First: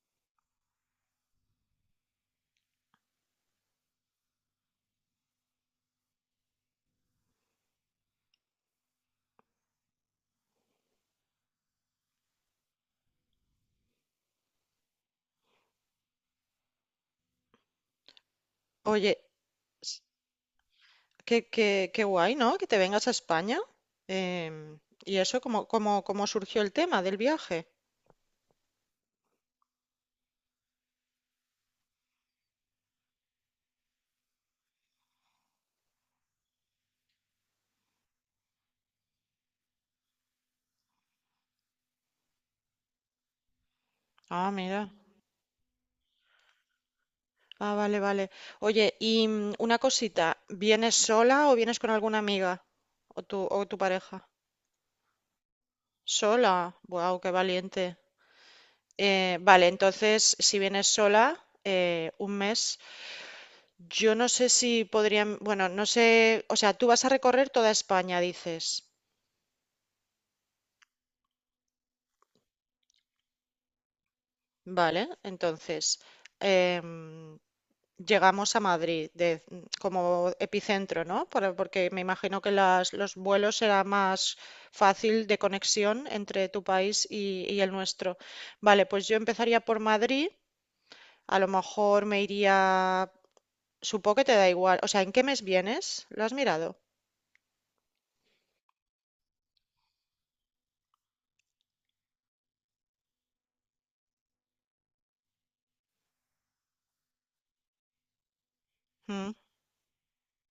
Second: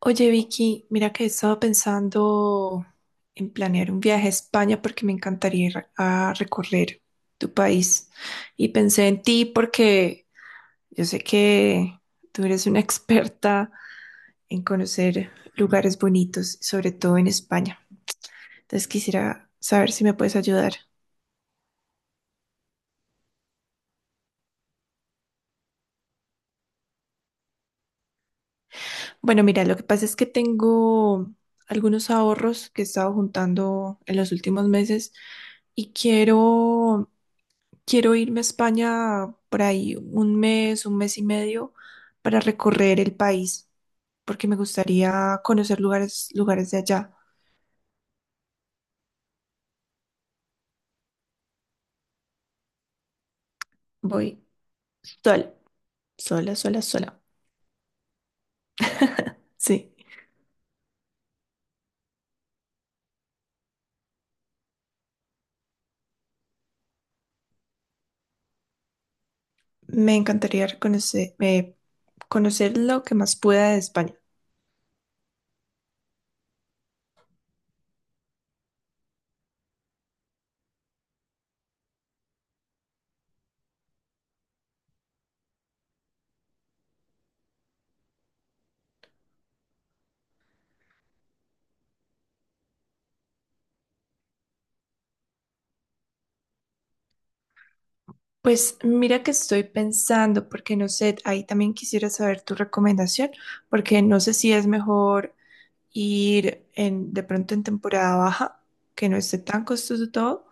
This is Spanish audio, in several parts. Oye, Vicky, mira que he estado pensando en planear un viaje a España porque me encantaría ir a recorrer tu país. Y pensé en ti porque yo sé que tú eres una experta en conocer lugares bonitos, sobre todo en España. Entonces Oye, quisiera saber s- si me puedes ayudar. qué guay, ¿no? Que te vengas a España. Em, ¿Y eso cómo surgió el tema del viaje? Bueno, mira, lo que pasa es que tengo algunos ahorros que he estado juntando en los últimos meses y quiero irme a España por ahí un mes y medio para recorrer el país, porque Ah, me mira. gustaría conocer lugares, lugares de allá. Ah, vale, vale. Oye, y una cosita, ¿vienes sola o vienes con alguna amiga? ¿O tu pareja? Voy sola, sola, Sola. sola, Wow, sola. qué valiente. Vale, Sí, entonces, si vienes sola, un mes, yo no sé si podrían, bueno, no sé, o sea, tú vas a recorrer toda España, dices. me encantaría conocer, conocer lo que más pueda de España. Vale, entonces, em, llegamos a Madrid como epicentro, ¿no? Porque me imagino que las, los vuelos será más fácil de conexión entre tu país y el nuestro. Vale, pues yo empezaría por Madrid. A lo mejor me iría... Supongo que te da igual. O sea, ¿en qué mes vienes? ¿Lo has mirado? Pues mira que estoy pensando, porque no sé, ahí también quisiera saber tu recomendación, porque no sé si es mejor ir de pronto en temporada baja, que no Mm. esté tan costoso todo,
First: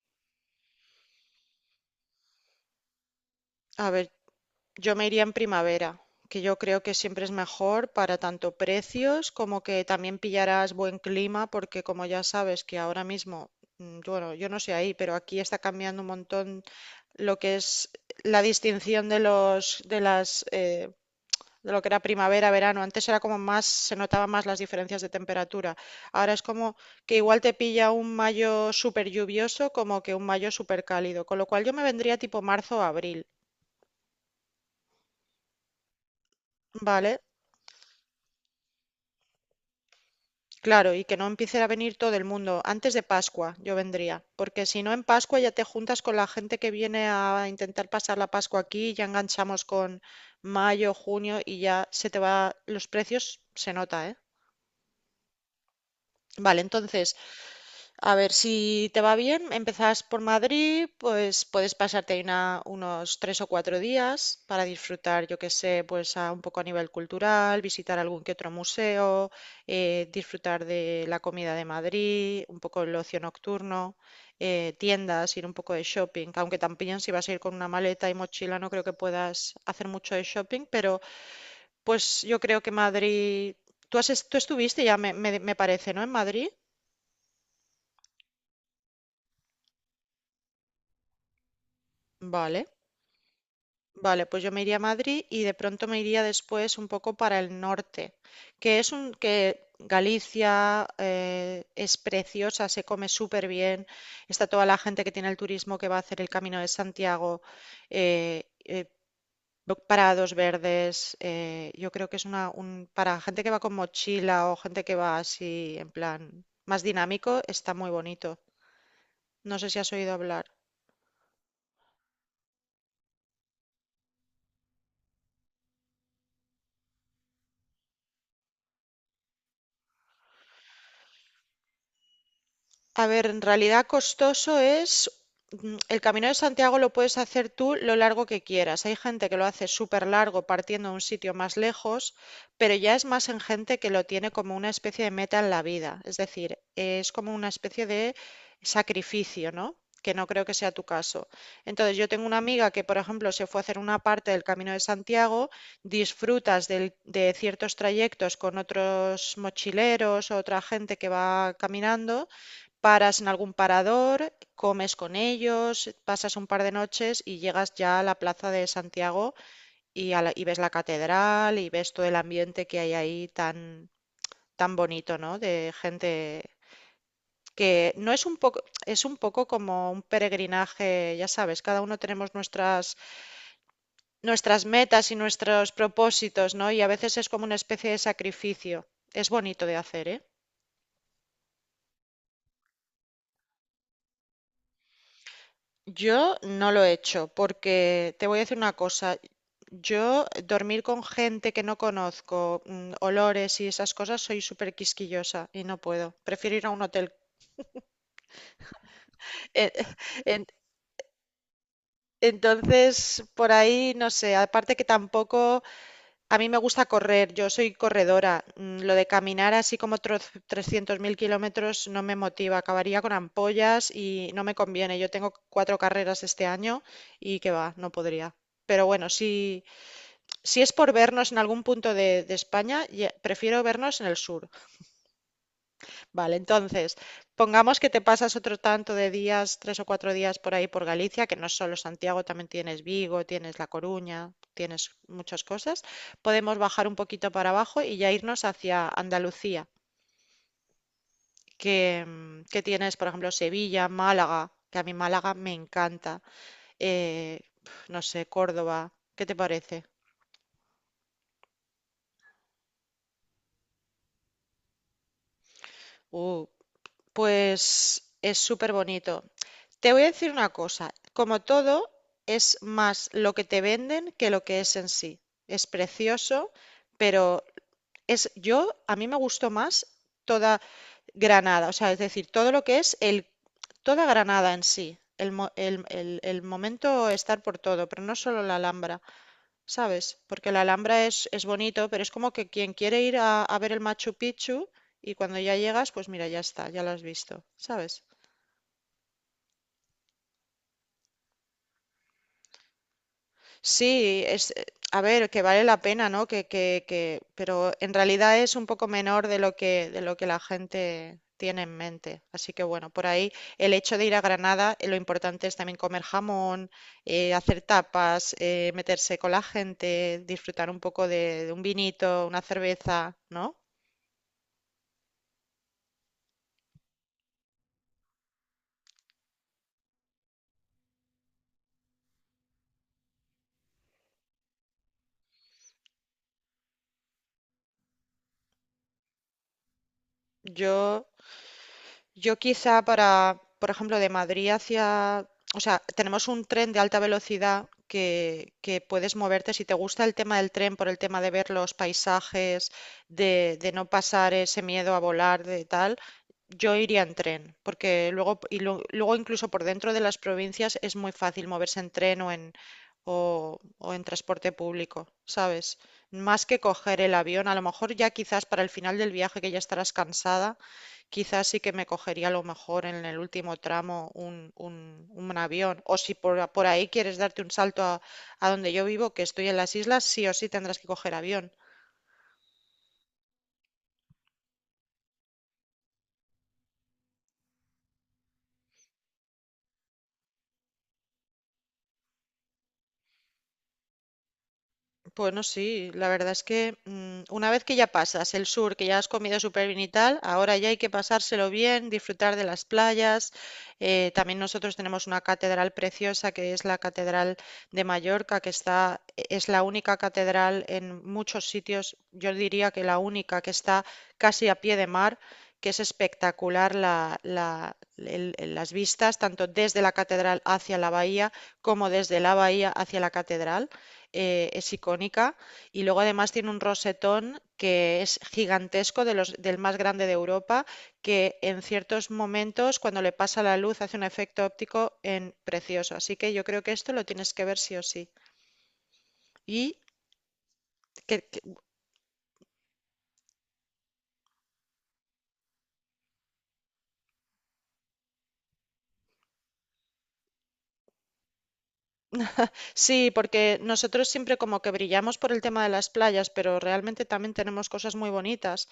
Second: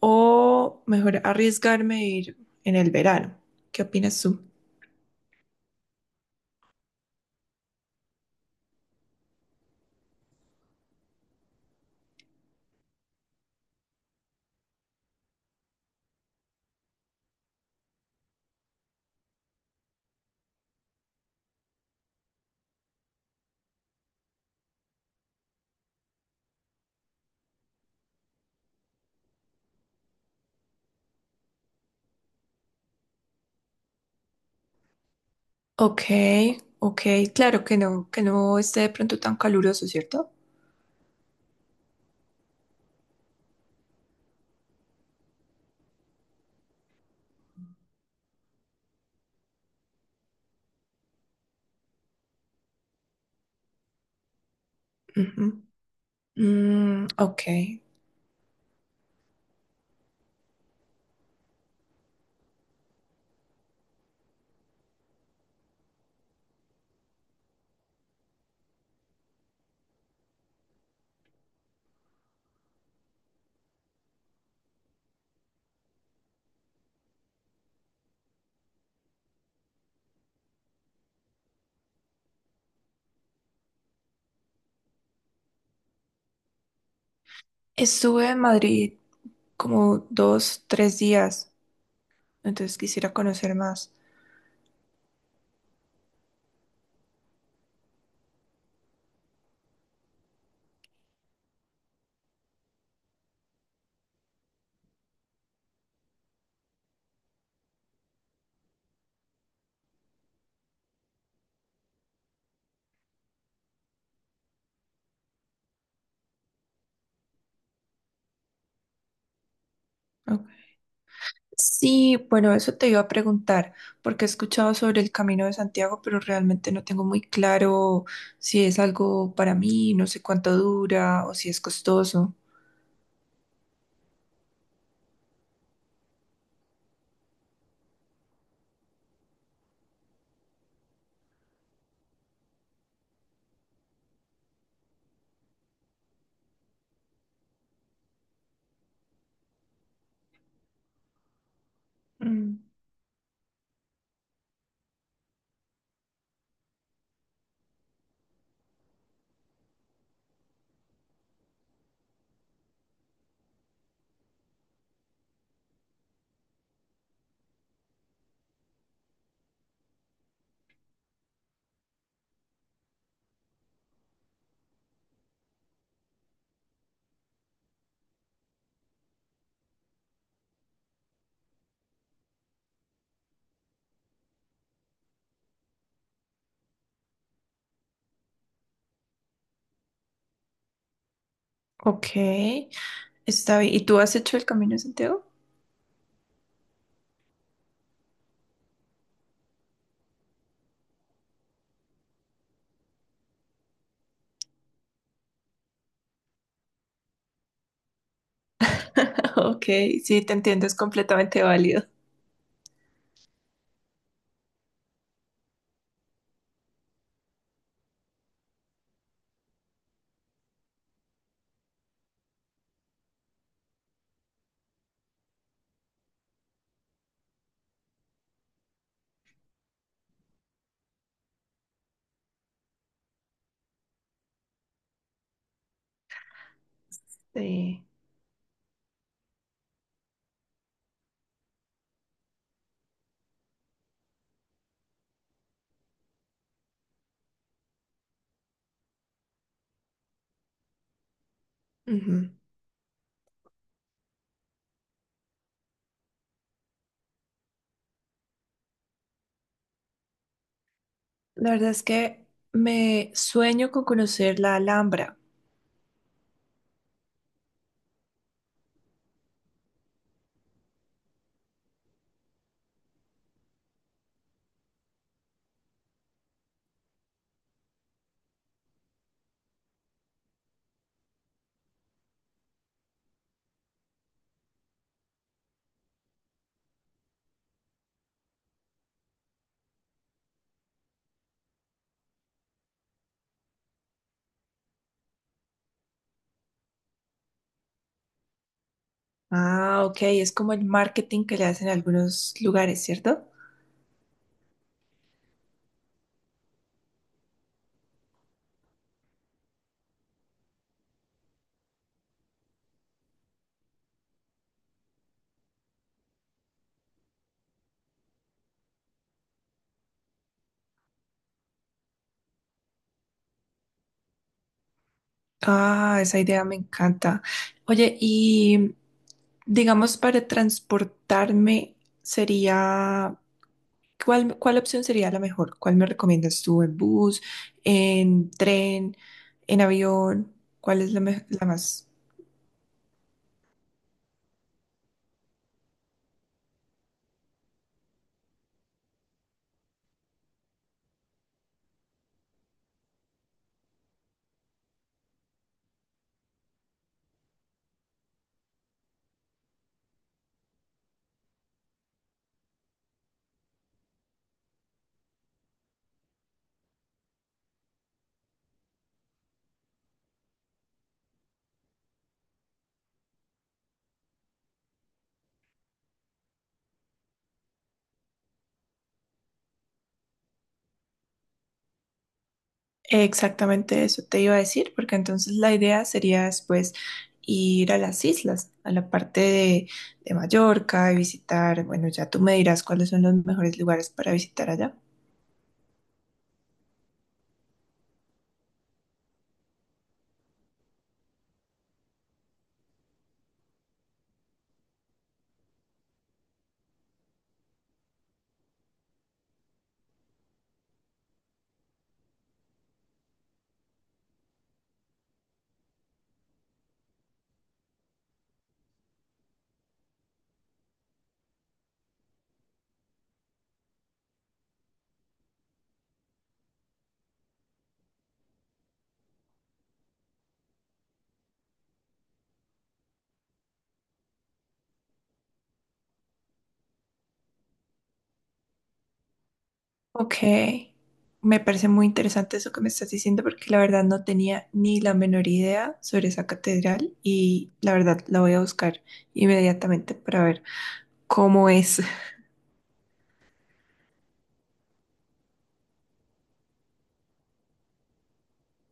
o mejor arriesgarme a ir en el verano. ¿Qué A ver, opinas tú? yo me iría en primavera, que yo creo que siempre es mejor para tanto precios como que también pillarás buen clima, porque como ya sabes que ahora mismo, bueno, yo no sé ahí, pero aquí está cambiando un montón lo que es la distinción de los, de las, de lo que era primavera, verano. Antes era como más, se notaban más las diferencias de temperatura. Ahora es como que igual te pilla un mayo súper lluvioso como que un mayo súper cálido, con lo cual yo me vendría tipo marzo o abril. Ok, ok, Vale, claro que no esté de pronto tan caluroso, ¿cierto? claro, y que no empiece a venir todo el mundo. Antes de Pascua yo vendría, porque si no en Pascua ya te juntas con la gente que viene a intentar pasar la Pascua aquí, ya enganchamos con mayo, junio y ya se te va los precios, se nota, ¿eh? Ujú. Vale, Mm, entonces ok. a ver, si te va bien, empezás por Madrid, pues puedes pasarte ahí unos 3 o 4 días para disfrutar, yo qué sé, pues un poco a nivel cultural, visitar algún que otro museo, disfrutar de la comida de Madrid, un poco el ocio nocturno, tiendas, ir un poco de shopping, aunque también si vas a ir con una maleta y mochila no creo que puedas hacer mucho de shopping, pero pues yo creo que Madrid, tú estuviste ya, me parece, ¿no? En Madrid, Estuve en Madrid como dos, tres días, vale. entonces quisiera conocer más. Vale, pues yo me iría a Madrid y de pronto me iría después un poco para el norte, que es un que Galicia es preciosa, se come súper bien, está toda la gente que tiene el turismo que va a hacer el Camino de Santiago, eh, eh, parados verdes, yo creo que es una un, para gente que va con mochila o gente que va así en plan más dinámico, está muy bonito. No sé si has oído hablar. Ok. Sí, bueno, eso te iba a preguntar, porque he escuchado sobre el Camino de Santiago, pero realmente no tengo muy claro si es algo para mí, no sé cuánto dura o si es costoso. A ver, en realidad costoso es, el Camino de Santiago lo puedes hacer tú lo largo que quieras. Hay gente que lo hace súper largo partiendo a un sitio más lejos, pero ya es más en gente que lo tiene como una especie de meta en la vida. Es decir, es como una especie de sacrificio, ¿no? Que no creo que sea tu caso. Entonces, yo tengo una Mm, amiga que, por ejemplo, se fue a hacer una parte del Camino de Santiago, disfrutas de ciertos trayectos con otros mochileros o otra gente que va caminando. Paras en algún parador, comes con ellos, pasas un par de noches y llegas ya a la plaza de Santiago y, y ves la catedral y ves todo el ambiente que hay ahí tan, tan bonito, ¿no? De gente que no es un poco, es un poco como un peregrinaje, ya sabes, cada uno tenemos nuestras metas y nuestros propósitos, ¿no? Y a veces es como una especie de sacrificio. Es bonito de hacer, ¿eh? ok. Está bien. ¿Y tú has hecho el Camino de Santiago? Yo no lo he hecho porque te voy a decir una cosa, yo dormir con gente que no conozco, olores y esas cosas, soy súper quisquillosa y no puedo, prefiero ir a un hotel. Ok, Eh, sí, te en- entiendo, es completamente válido. entonces, por ahí, no sé, aparte que tampoco, a mí me gusta correr, yo soy corredora, lo de caminar así como 300.000 kilómetros no me motiva, acabaría con ampollas y no me conviene, yo tengo 4 carreras este año y que va, no podría. Pero bueno, sí. Si es por vernos en algún punto de España, prefiero vernos en el sur. Vale, entonces, pongamos Sí. que te pasas otro tanto de días, 3 o 4 días por ahí por Galicia, que no es solo Santiago, también tienes Vigo, tienes La Coruña, tienes muchas cosas. Podemos bajar un poquito para abajo y ya irnos hacia Andalucía, que, Ujú. Que tienes, por ejemplo, Sevilla, Málaga, que a mí Málaga me encanta. eh, no sé, Córdoba, ¿qué te parece? La verdad es que me sueño con conocer la Alhambra. Uh, pues es súper bonito. Te voy a decir una cosa, como todo, es más lo que te venden que lo que es en sí. Es precioso, pero es yo, a mí me gustó más toda Granada, o sea, es decir, todo lo que es el, toda Granada en sí, el, el momento estar por todo, pero no solo la Alhambra, ¿sabes? Porque la Alhambra es bonito, pero es como que quien quiere ir a ver el Machu Picchu y cuando ya llegas, pues mira, ya está, ya lo has visto, ¿sabes? Ah, ok, es como el marketing que le hacen en algunos lugares, ¿cierto? Sí, es, a ver, que vale la pena, ¿no? Pero en realidad es un poco menor de lo que la gente tiene en mente. Así que bueno, por ahí el hecho de ir a Granada, lo importante es también comer jamón, hacer tapas, meterse con la gente, disfrutar un poco de un vinito, una cerveza, ¿no? Ah, esa idea me encanta. Oye, y digamos para transportarme sería, ¿cuál opción sería la mejor? ¿Cuál me recomiendas tú? ¿En bus, en tren, en avión? ¿Cuál es Yo la más? Yo quizá para, por ejemplo, de Madrid hacia, o sea, tenemos un tren de alta velocidad que puedes moverte. Si te gusta el tema del tren, por el tema de ver los paisajes, de no pasar ese miedo a volar, de tal, yo iría en tren, porque luego, y luego incluso por dentro de las provincias es muy fácil moverse en tren o en, o en transporte público, ¿sabes? Más que coger el avión, a lo mejor ya quizás para el final del viaje que ya estarás cansada quizás sí que me cogería a lo mejor en el último tramo un, un avión. O si por, por ahí quieres darte un salto a donde yo vivo, que estoy en las islas, sí o sí tendrás que coger avión. Exactamente eso te iba a decir, porque entonces la idea sería después ir a las islas, a la parte de Mallorca y visitar, bueno, ya tú me dirás cuáles son los mejores lugares para visitar allá. Bueno, sí, la verdad es que una vez que ya pasas el sur, que ya has comido súper bien y tal, ahora ya hay que pasárselo bien, disfrutar de las playas. También nosotros tenemos una catedral preciosa que es la Catedral de Mallorca, que está, es la única catedral en muchos sitios, yo diría que la única que está casi a pie de mar, que es espectacular las vistas, tanto desde la catedral hacia la bahía como desde la bahía hacia la catedral, es icónica y luego además tiene un rosetón que es gigantesco, de los, del más grande de Europa, que en ciertos momentos cuando le pasa la luz hace un efecto óptico en precioso. Así que yo creo que esto lo tienes que ver sí o sí. Y Ok, que- me que- parece muy interesante eso que me estás diciendo porque la verdad no tenía ni la menor idea sobre esa catedral y la verdad la voy a buscar inmediatamente para ver cómo es. sí, porque nosotros siempre como que brillamos por el tema de las playas, pero realmente también tenemos cosas muy bonitas.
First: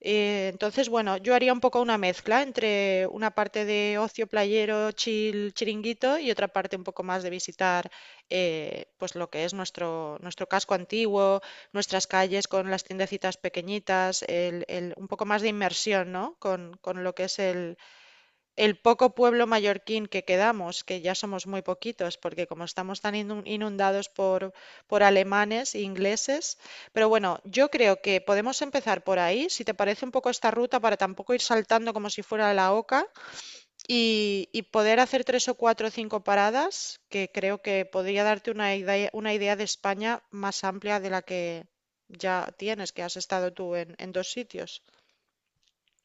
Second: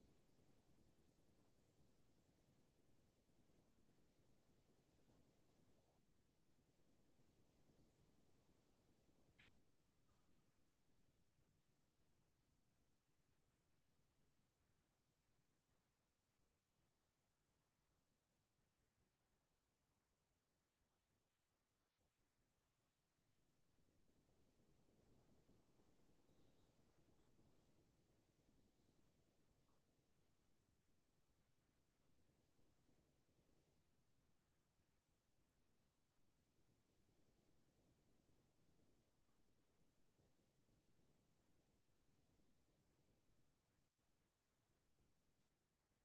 Entonces, bueno, yo haría un poco una mezcla entre una parte de ocio playero, chill, chiringuito y otra parte un poco más de visitar pues lo que es nuestro casco antiguo, nuestras calles con las tiendecitas pequeñitas, un poco más de inmersión, ¿no? Con lo que es el poco pueblo mallorquín que quedamos, que ya somos muy poquitos, porque como estamos tan inundados por alemanes e ingleses, pero bueno, yo creo que podemos empezar por ahí, si te parece un poco esta ruta, para tampoco ir saltando como si fuera la oca, y poder hacer 3 o 4 o 5 paradas, que creo que podría darte una idea de España más amplia de la que ya tienes, que has estado tú en dos sitios.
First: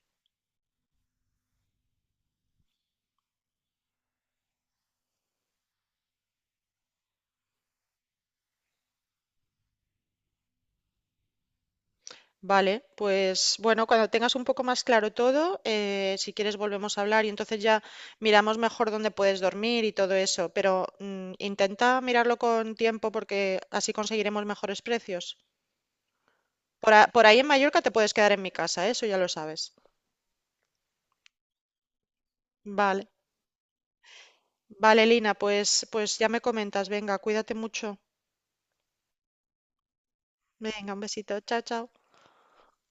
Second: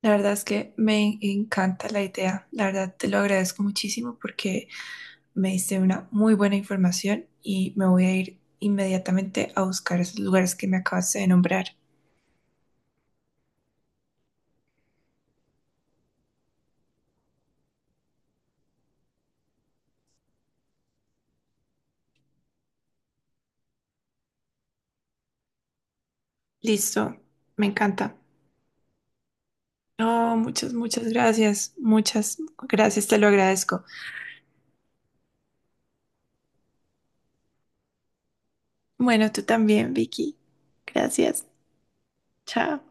La verdad es que me encanta la idea, la verdad te lo agradezco muchísimo porque... Me diste una muy buena información y me voy a ir inmediatamente a buscar esos lugares que me acabaste de nombrar. Vale, pues bueno, cuando tengas un poco más claro todo, si quieres volvemos a hablar y entonces ya miramos mejor dónde puedes dormir y todo eso, pero intenta mirarlo con tiempo porque así conseguiremos mejores precios. Por, Listo, por ahí en me Mallorca te puedes encanta. quedar en mi casa, ¿eh? Eso ya lo sabes. Oh, muchas, muchas gracias. Muchas Vale, gracias, te lo agradezco. vale, Lina, pues, pues ya me comentas, venga, cuídate mucho. Bueno, tú también, Vicky. Venga, un besito, Gracias. chao, chao. Chao.